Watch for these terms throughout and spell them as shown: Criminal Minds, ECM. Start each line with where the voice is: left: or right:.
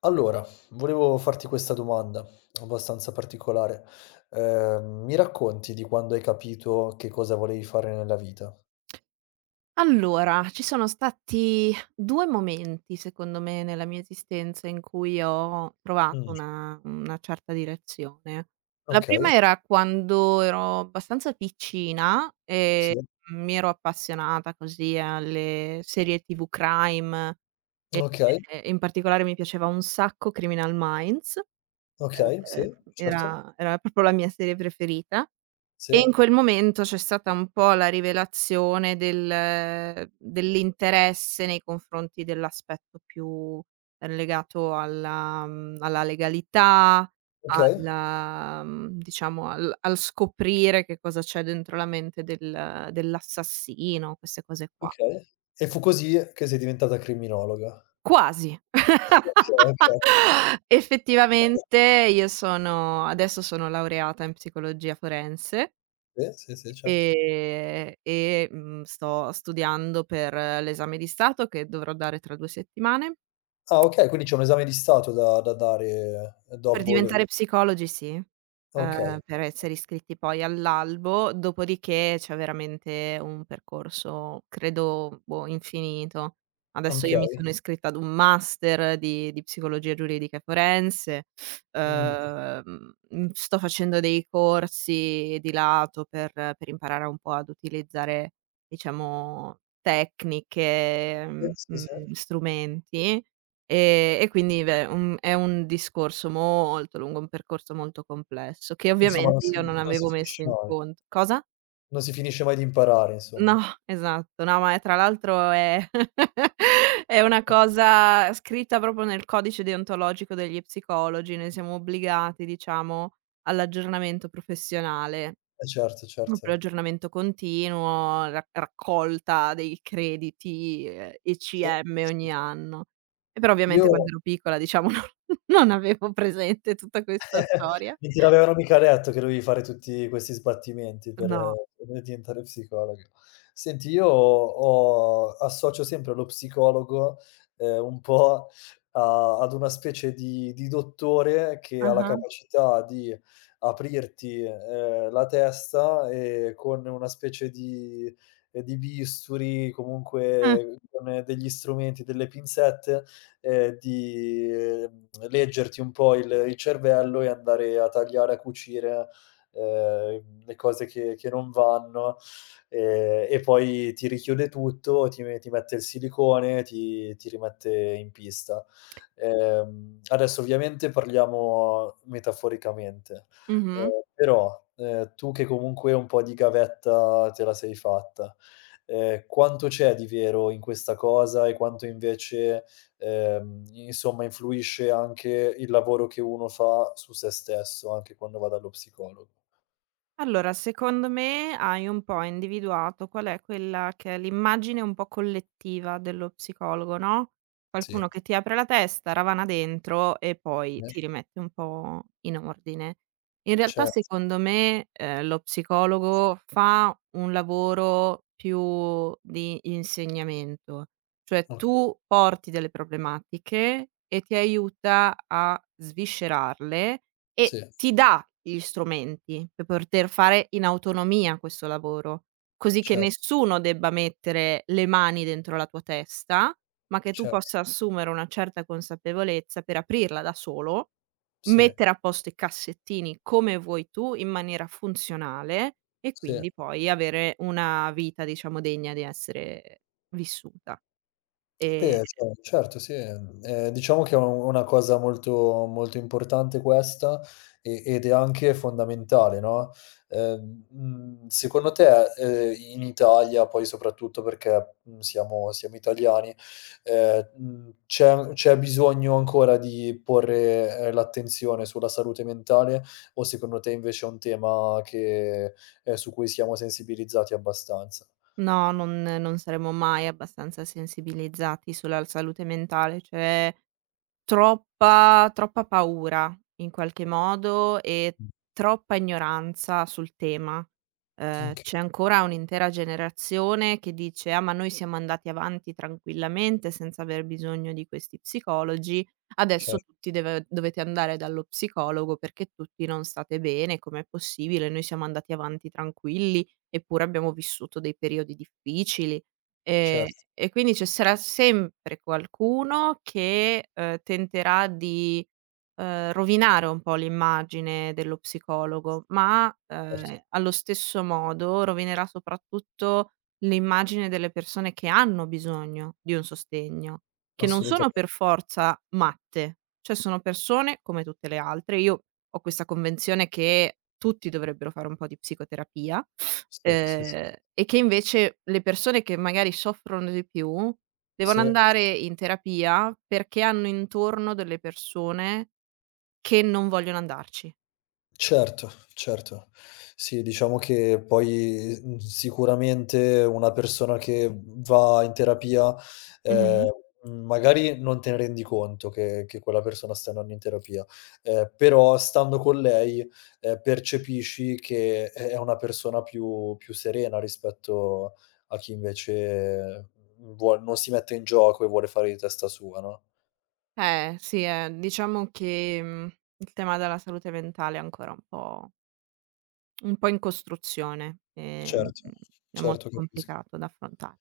left: Allora, volevo farti questa domanda abbastanza particolare. Mi racconti di quando hai capito che cosa volevi fare nella vita?
right: Allora, ci sono stati 2 momenti, secondo me, nella mia esistenza in cui ho trovato
left: Mh,
right: una certa direzione. La
left: okay,
right: prima era quando ero abbastanza piccina e
left: sì,
right: mi ero appassionata così alle serie TV crime e
left: okay,
right: e in particolare mi piaceva un sacco Criminal Minds.
left: okay,
right: ehm,
left: sì, certo,
right: era era proprio la mia serie preferita.
left: sì,
right: E in quel momento c'è stata un po' la rivelazione dell'interesse nei confronti dell'aspetto più legato alla legalità,
left: okay,
right: diciamo al scoprire che cosa c'è dentro la mente dell'assassino, queste cose qua.
left: okay. E fu così che sei diventata criminologa.
right: Quasi.
left: Okay, okay.
right: Effettivamente io sono adesso sono laureata in psicologia forense.
left: Sì, sì, sì, certo.
right: E, sto studiando per l'esame di stato che dovrò dare tra 2 settimane.
left: Ah, okay, quindi c'è un esame di stato da dare
right: Per
left: dopo le
right: diventare psicologi sì,
left: okay,
right: per essere iscritti poi all'albo, dopodiché c'è veramente un percorso credo, boh, infinito. Adesso io mi
left: okay.
right: sono Mh-mh. Iscritta ad un master di psicologia giuridica e forense.
left: Mh,
right: Sto facendo dei corsi di lato per imparare un po' ad utilizzare, diciamo, tecniche,
left: sì, sì, sì.
right: strumenti. E quindi beh, un è un discorso molto lungo, un percorso molto complesso, che
left: Insomma
right: ovviamente io non
left: non si
right: avevo messo
left: finisce
right: in
left: mai.
right: conto. Cosa?
left: Non si finisce mai di imparare
right: No,
left: insomma.
right: esatto. No, ma è tra l'altro, è è una
left: Eh,
right: cosa scritta proprio nel codice deontologico degli psicologi, noi siamo obbligati, diciamo, all'aggiornamento professionale.
left: eh certo,
right: Proprio
left: certo.
right: l'aggiornamento continuo, ra raccolta dei crediti,
left: Sì,
right: ECM
left: sì, sì.
right: ogni anno. E però
left: Io
right: ovviamente quando ero piccola diciamo non avevo presente tutta questa storia.
left: Mi te l'avevano mica detto che dovevi fare tutti questi sbattimenti
right: No.
left: per diventare psicologo. Senti, io ho associo sempre lo psicologo, un po' a ad una specie di dottore che ha la
right: Ah-ah.
left: capacità di aprirti, la testa, con una specie di bisturi,
right: Ah.
left: comunque con degli strumenti, delle pinzette, di, leggerti un po' il cervello e andare a tagliare, a cucire, le cose che non vanno, e poi ti richiude tutto, ti mette il silicone, ti rimette in pista. Adesso ovviamente parliamo metaforicamente, ehm,
right: Mh-mh.
left: però, tu che comunque un po' di gavetta te la sei fatta, quanto c'è di vero in questa cosa e quanto invece insomma influisce anche il lavoro che uno fa su se stesso, anche quando va dallo psicologo.
right: Allora, secondo me hai un po' individuato qual è quella che è l'immagine un po' collettiva dello psicologo, no,
left: Sì,
right: qualcuno che ti apre la testa, ravana dentro e poi
left: ne
right: ti rimette un po' in ordine. In realtà
left: certo,
right: secondo me, lo psicologo fa un lavoro più di insegnamento, cioè
left: mh,
right: tu porti delle problematiche e ti aiuta a sviscerarle e
left: sì,
right: ti dà gli strumenti per poter fare in autonomia questo lavoro, così che
left: certo,
right: nessuno debba mettere le mani dentro la tua testa, ma che tu
left: certo,
right: possa assumere una certa consapevolezza per aprirla da solo,
left: sì,
right: mettere a posto i cassettini come vuoi tu in maniera funzionale e
left: sì.
right: quindi poi avere una vita, diciamo, degna di essere vissuta. Ehm,
left: Beh, ce certo, sì, diciamo che è u una cosa molto molto importante questa, e ed è anche fondamentale, no, secondo te, in Italia poi soprattutto perché, siamo siamo italiani, c'è bisogno ancora di porre, l'attenzione sulla salute mentale, o secondo te invece è un tema che su cui siamo sensibilizzati abbastanza?
right: no, non saremo mai abbastanza sensibilizzati sulla salute mentale, cioè troppa paura in qualche modo e
left: Mh.
right: troppa ignoranza sul tema.
left: Okay,
right: C'è ancora un'intera generazione che dice: "Ah, ma noi siamo andati avanti tranquillamente senza aver bisogno di questi psicologi,
left: cer
right: adesso tutti deve dovete andare dallo psicologo perché tutti non state bene, com'è possibile? Noi siamo andati avanti tranquilli, eppure abbiamo vissuto dei periodi difficili". Ehm,
left: certo,
right: e quindi ci sarà sempre qualcuno che, tenterà di, rovinare un po' l'immagine dello psicologo, ma,
left: certo,
right: allo stesso modo rovinerà soprattutto l'immagine delle persone che hanno bisogno di un sostegno, che non
left: assolutamen
right: sono per forza matte, cioè sono persone come tutte le altre. Io ho questa convenzione che tutti dovrebbero fare un po' di psicoterapia.
left: sì, sì, s
right: Ehm, e che invece le persone che magari soffrono di più devono
left: sì.
right: andare in terapia perché hanno intorno delle persone che non vogliono andarci.
left: Certo, certo. Sì, diciamo che poi, sicuramente una persona che va in terapia,
right: Mh-mh.
left: ehm, magari non te ne rendi conto che quella persona sta andando in terapia, però stando con lei, percepisci che è una persona più più serena rispetto a chi invece vuol non si mette in gioco e vuole fare di testa sua, no.
right: Sì, diciamo che, il tema della salute mentale è ancora un po' in costruzione,
left: Certo,
right: è molto
left: certo, capisco.
right: complicato da affrontare.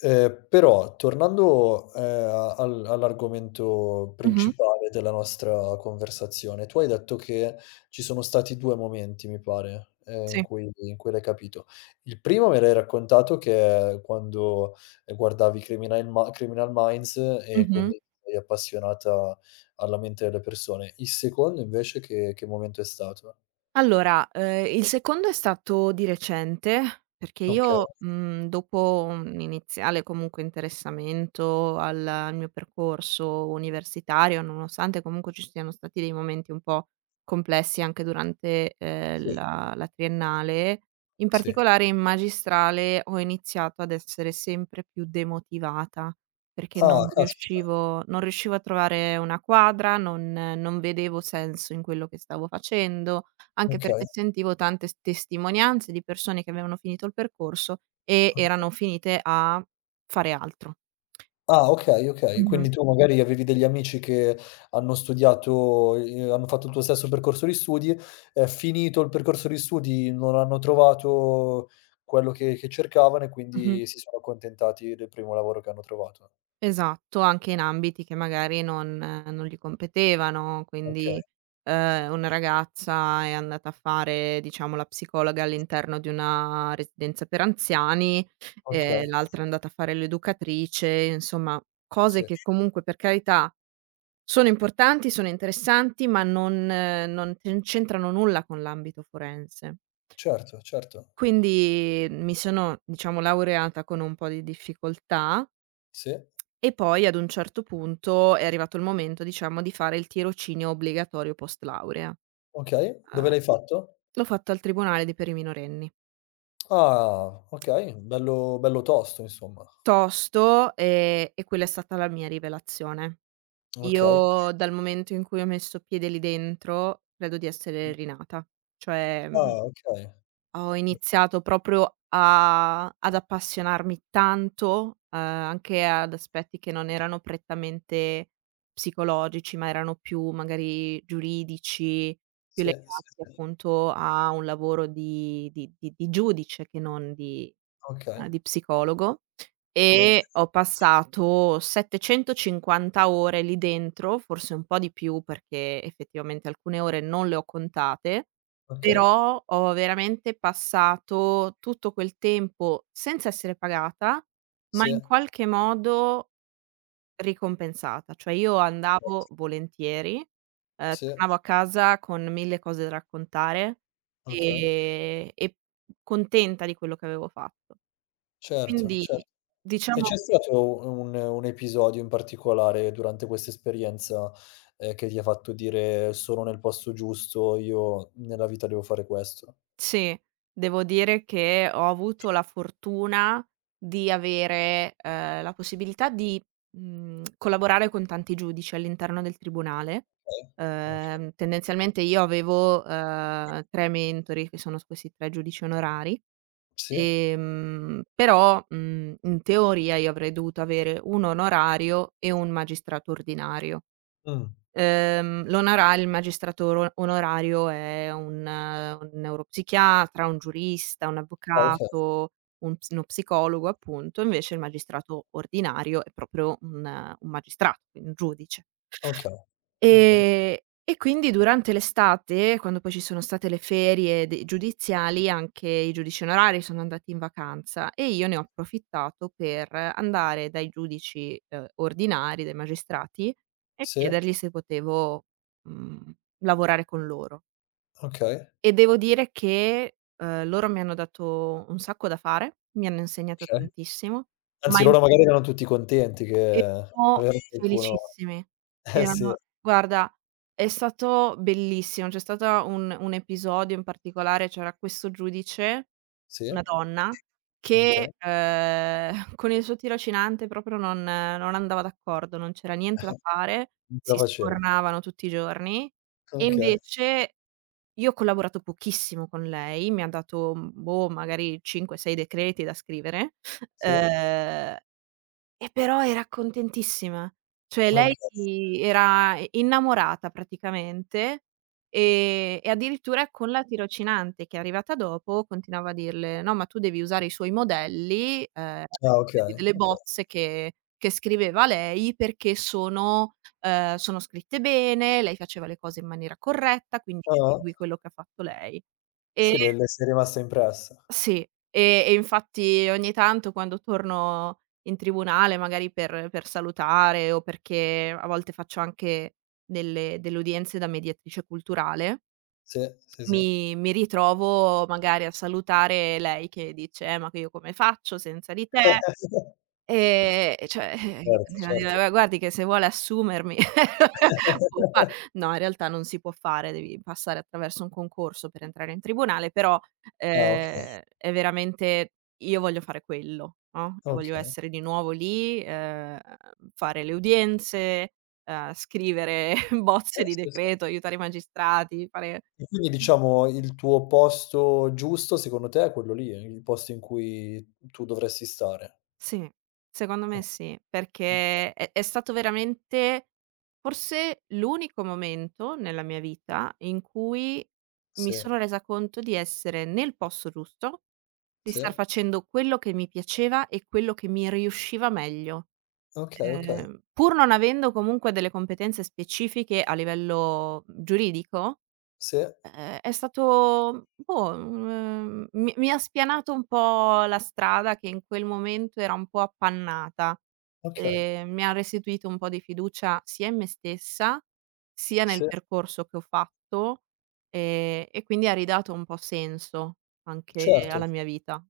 left: Però tornando, a al all'argomento
right: Mh-mh.
left: principale della nostra conversazione, tu hai detto che ci sono stati 2 momenti, mi pare, in
right: Sì.
left: cui l'hai capito. Il primo me l'hai raccontato che è quando guardavi Criminal Minds e
right: Mh-mh.
left: quindi ti sei appassionata alla mente delle persone. Il secondo invece che momento è stato?
right: Allora, il secondo è stato di recente, perché
left: Okay,
right: io, dopo un iniziale comunque interessamento al mio percorso universitario, nonostante comunque ci siano stati dei momenti un po' complessi anche durante,
left: sì,
right: la triennale, in
left: sì.
right: particolare in magistrale ho iniziato ad essere sempre più demotivata, perché
left: Ah,
right: non
left: caspita,
right: riuscivo non riuscivo a trovare una quadra, non vedevo senso in quello che stavo facendo, anche
left: okay,
right: perché sentivo tante s testimonianze di persone che avevano finito il percorso e erano
left: okay.
right: finite a fare altro.
left: Ah, okay, okay.
right: Mh-mh,
left: Quindi tu magari avevi degli amici che hanno studiato hanno fatto il tuo stesso percorso di studi, finito il percorso di studi non hanno trovato quello che cercavano e
right: mh-mh.
left: quindi si sono accontentati del primo lavoro che hanno trovato.
right: Esatto, anche in ambiti che magari non gli competevano,
left: Okay,
right: quindi, una ragazza è andata a fare, diciamo, la psicologa all'interno di una residenza per anziani,
left: okay,
right: l'altra è andata a fare l'educatrice, insomma cose
left: sì.
right: che comunque per carità. Sono importanti, sono interessanti, ma non c'entrano nulla con l'ambito forense.
left: Certo, certo.
right: Quindi mi sono, diciamo, laureata con un po' di difficoltà
left: Sì,
right: e poi ad un certo punto è arrivato il momento, diciamo, di fare il tirocinio obbligatorio post laurea.
left: okay. Dove
right: Uhm,
left: l'hai fatto?
right: L'ho fatto al tribunale di per i minorenni.
left: Ah, okay, bello bello tosto insomma.
right: Tosto, e quella è stata la mia rivelazione.
left: Okay.
right: Io dal momento in cui ho messo piede lì dentro credo di essere rinata. Cioè, mhmm
left: Ah, okay.
right: ho iniziato proprio a ad appassionarmi tanto, anche ad aspetti che non erano prettamente psicologici, ma erano più magari giuridici, più
left: Sì,
right: legati
left: sì, sì.
right: appunto a un lavoro di giudice che non
left: Okay,
right: di psicologo
left: sì,
right: e ho passato 750 ore lì dentro, forse un po' di più perché effettivamente alcune ore non le ho contate,
left: okay.
right: però ho veramente passato tutto quel tempo senza essere pagata, ma
left: Sì,
right: in qualche modo ricompensata. Cioè io andavo volentieri,
left: sì,
right: tornavo a casa con 1000 cose da raccontare,
left: okay.
right: e contenta di quello che avevo fatto.
left: Certo,
right: Quindi
left: cer e c'è
right: diciamo
left: stato un episodio in particolare durante questa esperienza, che ti ha fatto dire: "Sono nel posto giusto, io nella vita devo fare questo"?
right: sì, devo dire che ho avuto la fortuna di avere, la possibilità di, collaborare con tanti giudici all'interno del tribunale.
left: Okay, okay.
right: Tendenzialmente io avevo, 3 mentori che sono s questi 3 giudici onorari,
left: Sì.
right: però, in teoria io avrei dovuto avere 1 onorario e un magistrato ordinario.
left: Mh.
right: L'onora il magistrato oro onorario è un neuropsichiatra, un giurista, un
left: Ah, okay,
right: avvocato, un ps uno psicologo appunto, invece il magistrato ordinario è proprio un magistrato, quindi un giudice.
left: okay, okay.
right: Ehm, e quindi durante l'estate, quando poi ci sono state le ferie de giudiziali, anche i giudici onorari sono andati in vacanza e io ne ho approfittato per andare dai giudici, ordinari, dai magistrati e
left: Sì,
right: chiedergli se potevo, mhmm, lavorare con loro.
left: okay,
right: E devo dire che, loro mi hanno dato un sacco da fare, mi hanno insegnato
left: okay.
right: tantissimo.
left: Anzi
right: Mai,
left: loro magari erano tutti contenti che
right: erano
left: avevano qualcuno
right: felicissimi.
left: eh sì,
right: Erano guarda, è stato bellissimo. C'è stata un episodio in particolare, c'era questo giudice,
left: sì,
right: una donna,
left: okay.
right: che, con il suo tirocinante proprio non andava d'accordo, non c'era niente da fare,
left: Non te la
right: si
left: faceva.
right: scornavano tutti i giorni. E
left: Okay,
right: invece io ho collaborato pochissimo con lei, mi ha dato, boh, magari 5, 6 decreti da scrivere,
left: sì,
right: ehm e però era contentissima. Cioè lei
left: okay.
right: era innamorata praticamente, e addirittura con la tirocinante che è arrivata dopo continuava a dirle: "No, ma tu devi usare i suoi modelli,
left: Ah okay,
right: quelli delle
left: okay.
right: bozze che scriveva lei perché sono scritte bene, lei faceva le cose in maniera corretta, quindi
left: Ah-ah.
right: segui quello che ha fatto lei". E
left: Sì, le sei rimasta impressa.
right: sì, e infatti ogni tanto quando torno in tribunale, magari per salutare o perché a volte faccio anche delle udienze da mediatrice culturale,
left: Sì, sì, sì.
right: mi ritrovo magari a salutare lei che dice: ma che io come faccio senza di te?" E cioè,
left: Certo,
right: continua a
left: certo.
right: dire: "Guardi che se vuole assumermi può fa". No, in realtà non si può fare, devi passare attraverso un concorso per entrare in tribunale, però,
left: Ah okay,
right: è veramente io voglio fare quello, no, io voglio
left: okay.
right: essere di nuovo lì, fare le udienze, scrivere bozze di
left: Sì, sì.
right: decreto, aiutare i magistrati, fare.
left: E quindi diciamo il tuo posto giusto secondo te è quello lì, è il posto in cui tu dovresti stare.
right: Sì, secondo
left: O
right: me sì,
left: okay.
right: perché è stato veramente forse l'unico momento nella mia vita in cui mi
left: Sì,
right: sono resa conto di essere nel posto giusto, di
left: sì.
right: star facendo quello che mi piaceva e quello che mi riusciva meglio.
left: Okay, okay.
right: Pur non avendo comunque delle competenze specifiche a livello giuridico,
left: Sì,
right: È stato boh, mi ha spianato un po' la strada che in quel momento era un po' appannata,
left: okay.
right: mi ha restituito un po' di fiducia sia in me stessa, sia
left: Sì,
right: nel percorso che ho fatto, e quindi ha ridato un po' senso anche
left: certo.
right: alla mia vita.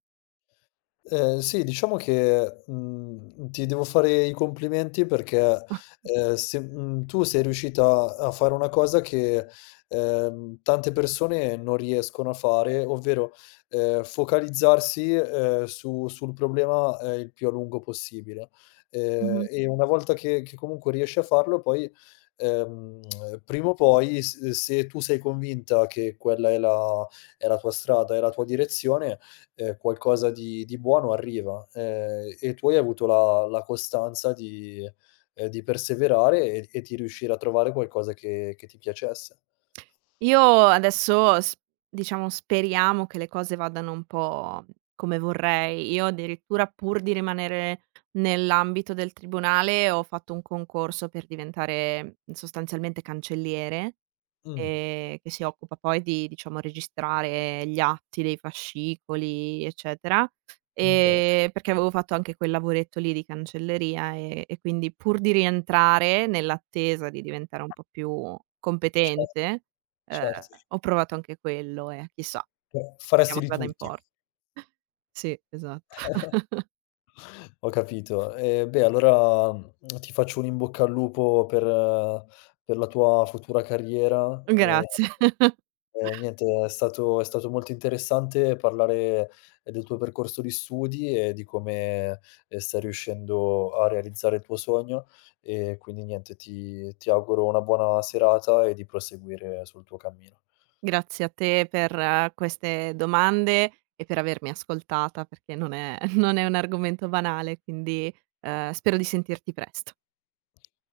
left: Sì, diciamo che, ti devo fare i complimenti perché, se tu sei riuscita a fare una cosa che, tante persone non riescono a fare, ovvero, focalizzarsi, su sul problema, il più a lungo possibile.
right: Mh-mh.
left: E una volta che comunque riesci a farlo poi, ehm, prima o poi s se tu sei convinta che quella è la tua strada, è la tua direzione qualcosa di buono arriva, e tu hai avuto la costanza di perseverare e di riuscire a trovare qualcosa che ti piacesse.
right: Io adesso s diciamo speriamo che le cose vadano un po' come vorrei. Io addirittura pur di rimanere nell'ambito del tribunale ho fatto un concorso per diventare sostanzialmente cancelliere,
left: Mh,
right: che si occupa poi di, diciamo, registrare gli atti dei fascicoli, eccetera,
left: okay,
right: perché avevo fatto anche quel lavoretto lì di cancelleria, e quindi pur di rientrare, nell'attesa di diventare un po' più
left: certo,
right: competente, ehm,
left: certo.
right: ho provato anche quello e chissà,
left: Cioè, faresti
right: speriamo che
left: di
right: vada in
left: tutti.
right: porto. Sì, esatto.
left: Ho capito. E beh, allora, ti faccio un in bocca al lupo per la tua futura carriera,
right: Grazie.
left: Niente, è stato molto interessante parlare del tuo percorso di studi e di come, stai riuscendo a realizzare il tuo sogno, e quindi niente, ti auguro una buona serata e di proseguire sul tuo cammino.
right: Grazie a te per queste domande e per avermi ascoltata, perché non è non è un argomento banale, quindi, spero di sentirti presto.